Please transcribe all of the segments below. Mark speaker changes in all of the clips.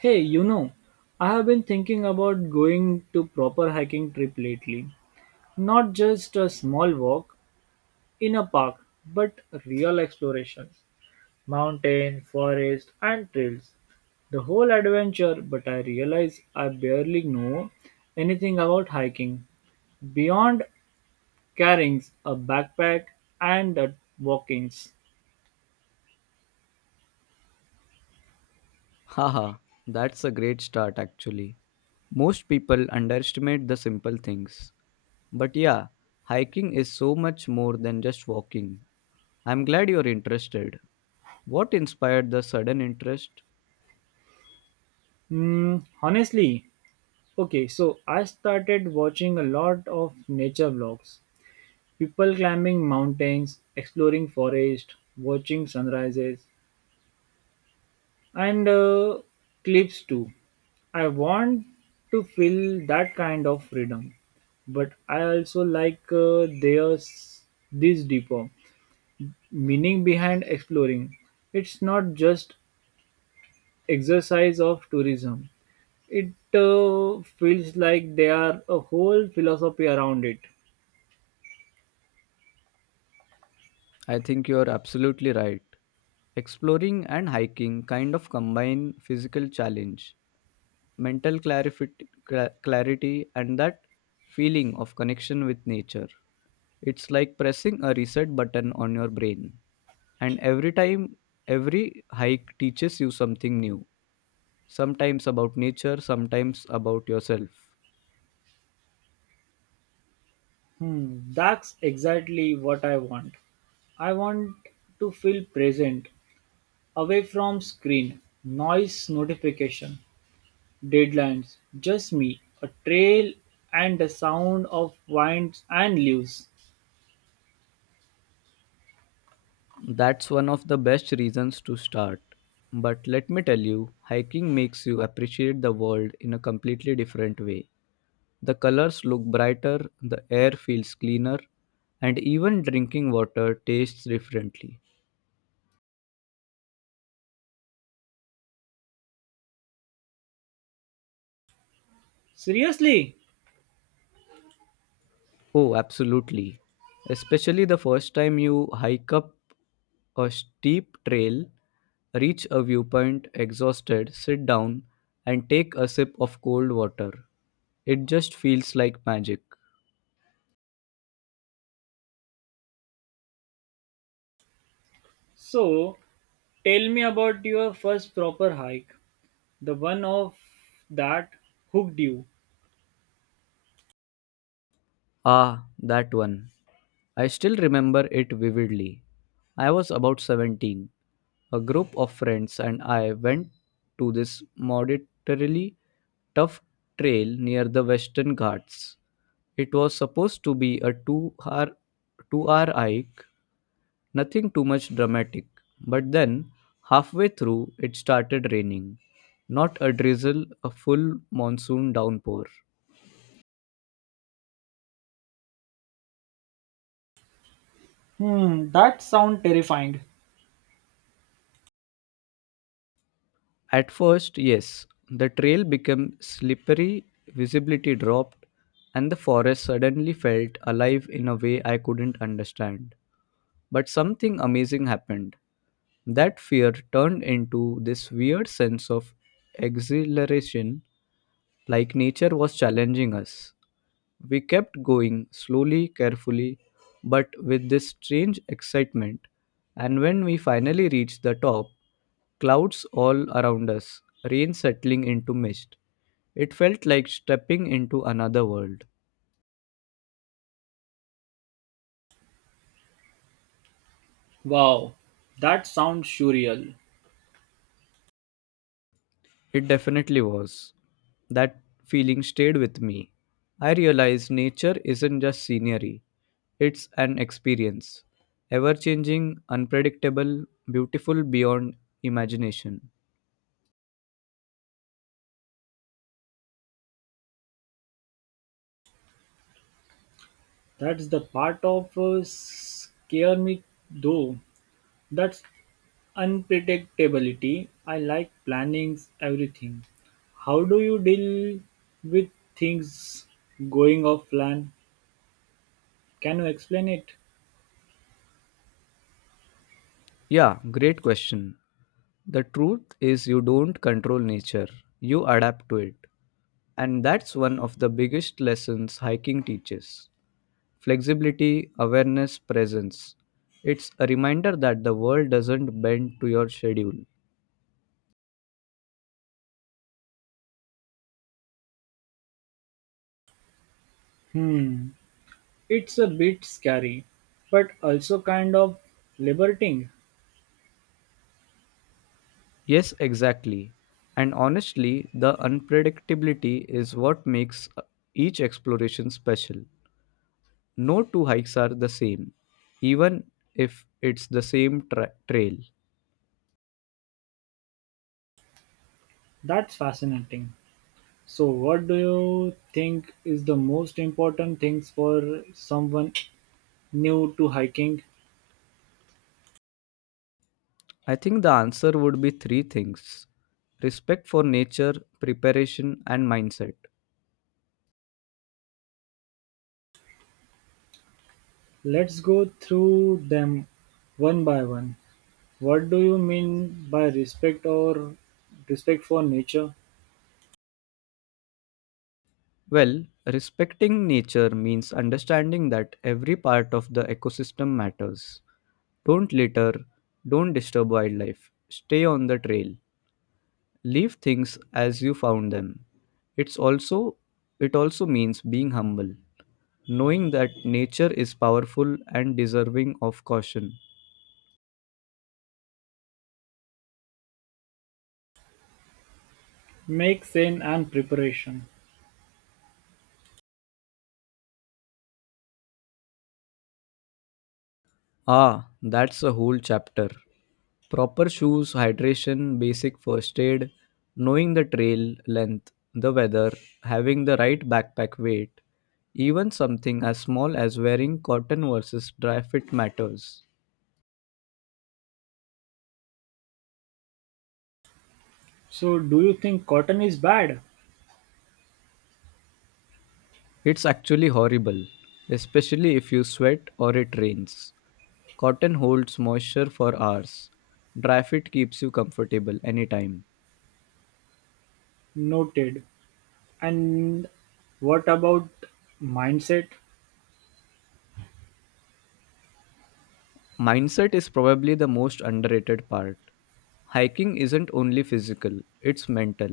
Speaker 1: Hey, you know, I have been thinking about going to proper hiking trip lately. Not just a small walk in a park, but real exploration. Mountain, forest and trails. The whole adventure, but I realize I barely know anything about hiking beyond carrying a backpack and the walkings.
Speaker 2: Haha, that's a great start actually. Most people underestimate the simple things. But yeah, hiking is so much more than just walking. I'm glad you're interested. What inspired the sudden interest?
Speaker 1: Hmm, honestly, okay, so I started watching a lot of nature vlogs. People climbing mountains, exploring forests, watching sunrises, and cliffs too. I want to feel that kind of freedom, but I also like there's this deeper meaning behind exploring. It's not just exercise of tourism. It feels like there are a whole philosophy around it.
Speaker 2: I think you're absolutely right. Exploring and hiking kind of combine physical challenge, mental clarity, and that feeling of connection with nature. It's like pressing a reset button on your brain. And every time, every hike teaches you something new, sometimes about nature, sometimes about yourself.
Speaker 1: That's exactly what I want. I want to feel present, away from screen, noise, notification, deadlines, just me, a trail and the sound of winds and leaves.
Speaker 2: That's one of the best reasons to start. But let me tell you, hiking makes you appreciate the world in a completely different way. The colors look brighter, the air feels cleaner, and even drinking water tastes differently.
Speaker 1: Seriously?
Speaker 2: Oh, absolutely. Especially the first time you hike up a steep trail, reach a viewpoint exhausted, sit down, and take a sip of cold water. It just feels like magic.
Speaker 1: So, tell me about your first proper hike, the one of that hooked you.
Speaker 2: Ah, that one. I still remember it vividly. I was about 17. A group of friends and I went to this moderately tough trail near the Western Ghats. It was supposed to be a two hour hike, nothing too much dramatic. But then, halfway through, it started raining. Not a drizzle, a full monsoon downpour.
Speaker 1: Hmm, that sound terrifying.
Speaker 2: At first, yes, the trail became slippery, visibility dropped, and the forest suddenly felt alive in a way I couldn't understand. But something amazing happened. That fear turned into this weird sense of exhilaration, like nature was challenging us. We kept going, slowly, carefully, but with this strange excitement. And when we finally reached the top, clouds all around us, rain settling into mist. It felt like stepping into another world.
Speaker 1: Wow, that sounds surreal.
Speaker 2: It definitely was. That feeling stayed with me. I realized nature isn't just scenery, it's an experience. Ever changing, unpredictable, beautiful beyond imagination.
Speaker 1: That's the part of scare me though. That's unpredictability. I like planning everything. How do you deal with things going off plan? Can you explain it?
Speaker 2: Yeah, great question. The truth is, you don't control nature, you adapt to it. And that's one of the biggest lessons hiking teaches: flexibility, awareness, presence. It's a reminder that the world doesn't bend to your schedule.
Speaker 1: Hmm, it's a bit scary, but also kind of liberating.
Speaker 2: Yes, exactly. And honestly, the unpredictability is what makes each exploration special. No two hikes are the same, even if it's the same trail.
Speaker 1: That's fascinating. So, what do you think is the most important things for someone new to hiking?
Speaker 2: I think the answer would be three things: respect for nature, preparation, and mindset.
Speaker 1: Let's go through them one by one. What do you mean by respect or respect for nature?
Speaker 2: Well, respecting nature means understanding that every part of the ecosystem matters. Don't litter, don't disturb wildlife, stay on the trail, leave things as you found them. It's also it also means being humble, knowing that nature is powerful and deserving of caution.
Speaker 1: Make sense and preparation.
Speaker 2: Ah, that's a whole chapter. Proper shoes, hydration, basic first aid, knowing the trail length, the weather, having the right backpack weight, even something as small as wearing cotton versus dry fit matters.
Speaker 1: So, do you think cotton is bad?
Speaker 2: It's actually horrible, especially if you sweat or it rains. Cotton holds moisture for hours. Dry fit keeps you comfortable anytime.
Speaker 1: Noted. And what about mindset?
Speaker 2: Mindset is probably the most underrated part. Hiking isn't only physical, it's mental.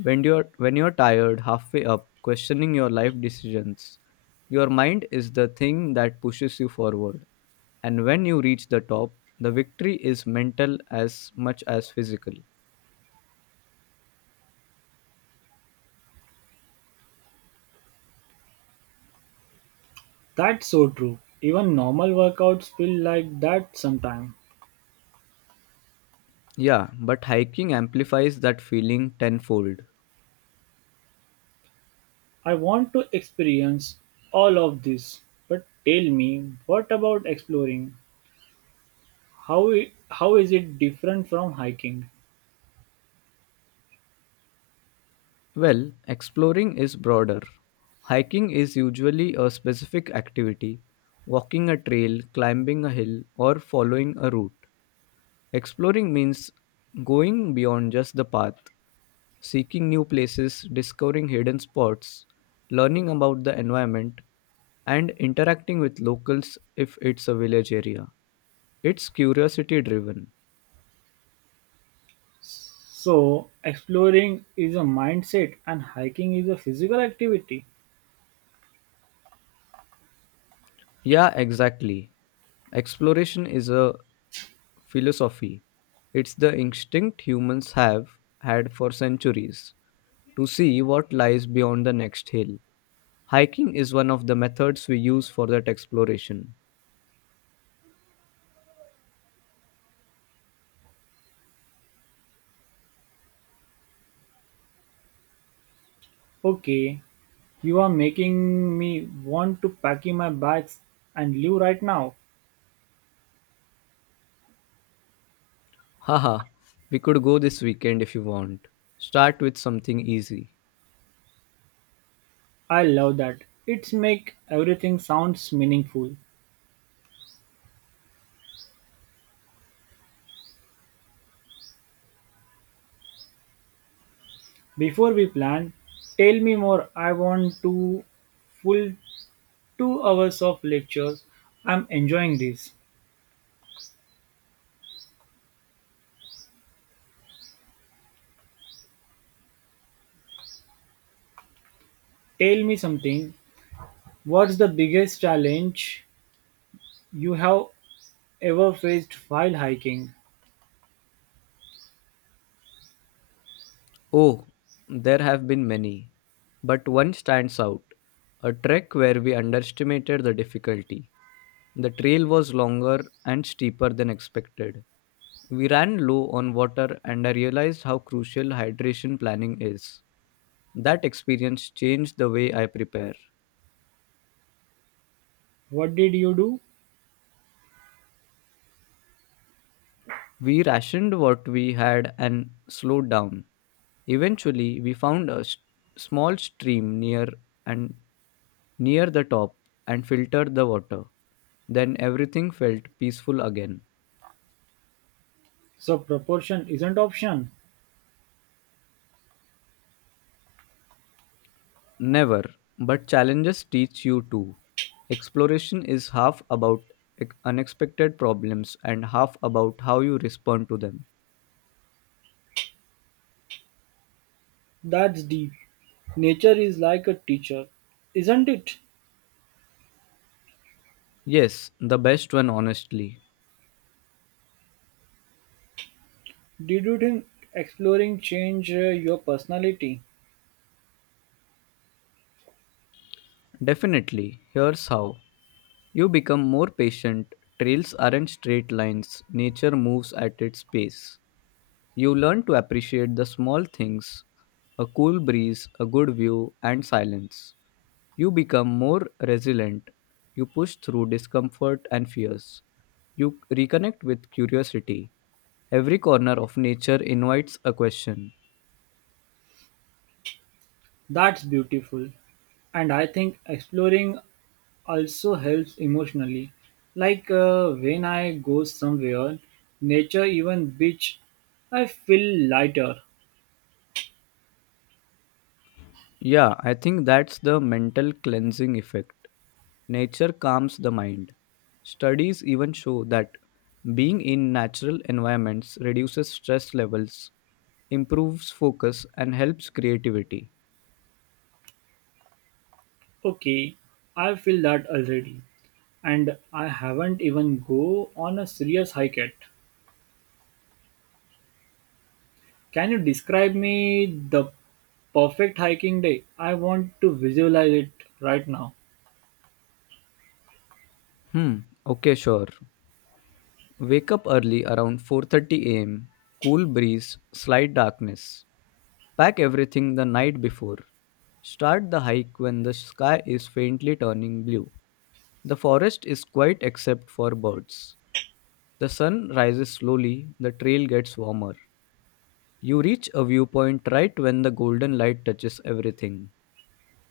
Speaker 2: When you're tired halfway up, questioning your life decisions, your mind is the thing that pushes you forward. And when you reach the top, the victory is mental as much as physical.
Speaker 1: That's so true. Even normal workouts feel like that sometimes.
Speaker 2: Yeah, but hiking amplifies that feeling tenfold.
Speaker 1: I want to experience all of this, but tell me, what about exploring? How, how is it different from hiking?
Speaker 2: Well, exploring is broader. Hiking is usually a specific activity, walking a trail, climbing a hill, or following a route. Exploring means going beyond just the path, seeking new places, discovering hidden spots, learning about the environment, and interacting with locals if it's a village area. It's curiosity driven.
Speaker 1: So, exploring is a mindset and hiking is a physical activity.
Speaker 2: Yeah, exactly. Exploration is a philosophy. It's the instinct humans have had for centuries to see what lies beyond the next hill. Hiking is one of the methods we use for that exploration.
Speaker 1: Okay, you are making me want to pack in my bags and leave right now.
Speaker 2: Haha, we could go this weekend if you want. Start with something easy.
Speaker 1: I love that. It's make everything sounds meaningful. Before we plan, tell me more. I want to full 2 hours of lectures. I'm enjoying this. Tell me something. What's the biggest challenge you have ever faced while hiking?
Speaker 2: Oh, there have been many, but one stands out: a trek where we underestimated the difficulty. The trail was longer and steeper than expected. We ran low on water and I realized how crucial hydration planning is. That experience changed the way I prepare.
Speaker 1: What did you do?
Speaker 2: We rationed what we had and slowed down. Eventually, we found a small stream and near the top and filtered the water. Then everything felt peaceful again.
Speaker 1: So proportion isn't option.
Speaker 2: Never, but challenges teach you too. Exploration is half about unexpected problems and half about how you respond to them.
Speaker 1: That's deep. Nature is like a teacher, isn't it?
Speaker 2: Yes, the best one, honestly.
Speaker 1: Did you think exploring change your personality?
Speaker 2: Definitely. Here's how: you become more patient. Trails aren't straight lines, nature moves at its pace. You learn to appreciate the small things: a cool breeze, a good view, and silence. You become more resilient. You push through discomfort and fears. You reconnect with curiosity. Every corner of nature invites a question.
Speaker 1: That's beautiful. And I think exploring also helps emotionally. Like when I go somewhere, nature even beach, I feel lighter.
Speaker 2: Yeah, I think that's the mental cleansing effect. Nature calms the mind. Studies even show that being in natural environments reduces stress levels, improves focus and helps creativity.
Speaker 1: Okay, I feel that already. And I haven't even go on a serious hike yet. Can you describe me the perfect hiking day? I want to visualize it right now.
Speaker 2: Hmm, okay, sure. Wake up early around 4:30 a.m. Cool breeze, slight darkness. Pack everything the night before. Start the hike when the sky is faintly turning blue. The forest is quiet except for birds. The sun rises slowly, the trail gets warmer. You reach a viewpoint right when the golden light touches everything.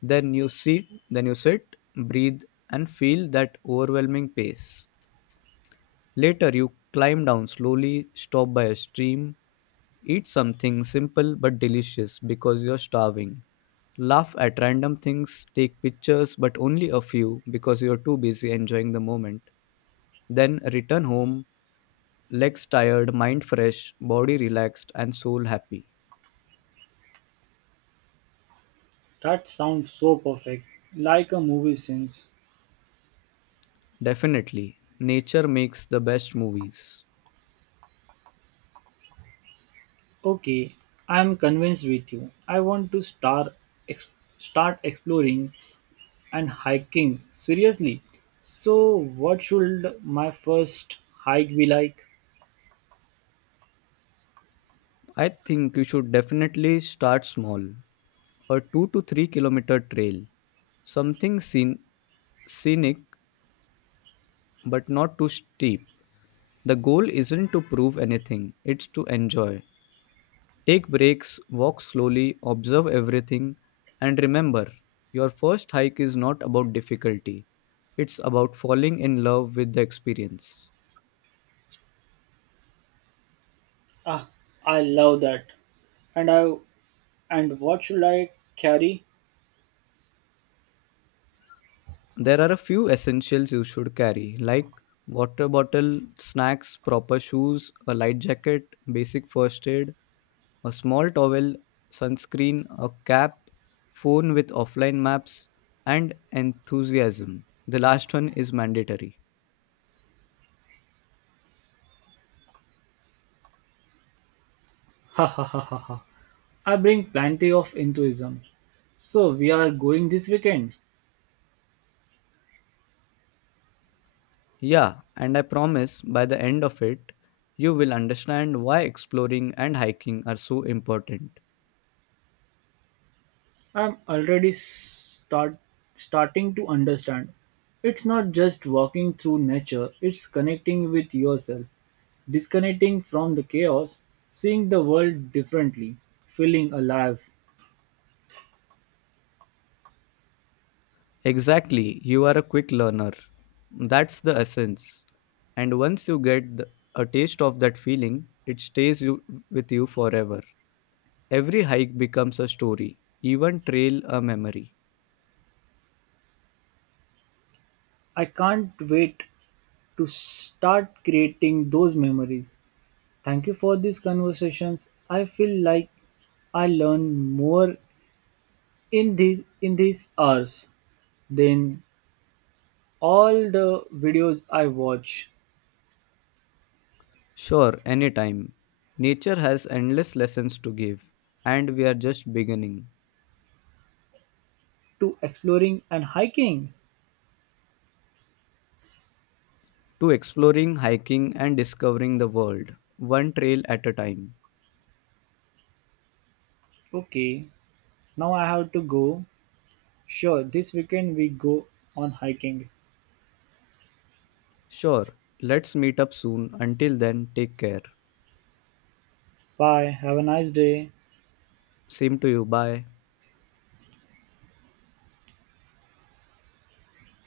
Speaker 2: Then you sit, breathe, and feel that overwhelming pace. Later you climb down slowly, stop by a stream, eat something simple but delicious because you're starving. Laugh at random things, take pictures but only a few because you're too busy enjoying the moment. Then return home, legs tired, mind fresh, body relaxed, and soul happy.
Speaker 1: That sounds so perfect, like a movie scene.
Speaker 2: Definitely. Nature makes the best movies.
Speaker 1: Okay, I am convinced with you. I want to ex- start exploring and hiking seriously. So, what should my first hike be like?
Speaker 2: I think you should definitely start small. A 2 to 3 kilometer trail. Something scenic but not too steep. The goal isn't to prove anything, it's to enjoy. Take breaks, walk slowly, observe everything, and remember, your first hike is not about difficulty, it's about falling in love with the experience.
Speaker 1: Ah, I love that. And I and what should I carry?
Speaker 2: There are a few essentials you should carry, like water bottle, snacks, proper shoes, a light jacket, basic first aid, a small towel, sunscreen, a cap, phone with offline maps, and enthusiasm. The last one is mandatory.
Speaker 1: Ha ha ha ha ha. I bring plenty of enthusiasm. So we are going this weekend.
Speaker 2: Yeah, and I promise by the end of it, you will understand why exploring and hiking are so important.
Speaker 1: I'm already starting to understand. It's not just walking through nature, it's connecting with yourself, disconnecting from the chaos, seeing the world differently, feeling alive.
Speaker 2: Exactly, you are a quick learner. That's the essence. And once you get a taste of that feeling, it stays with you forever. Every hike becomes a story, even trail a memory.
Speaker 1: I can't wait to start creating those memories. Thank you for these conversations. I feel like I learn more in these hours then all the videos I watch
Speaker 2: Sure, anytime. Nature has endless lessons to give, and we are just beginning
Speaker 1: to exploring and hiking.
Speaker 2: to exploring, hiking, and discovering the world, one trail at a time.
Speaker 1: Okay, now I have to go. Sure, this weekend we go on hiking.
Speaker 2: Sure, let's meet up soon. Until then, take care.
Speaker 1: Bye, have a nice day.
Speaker 2: Same to you. Bye.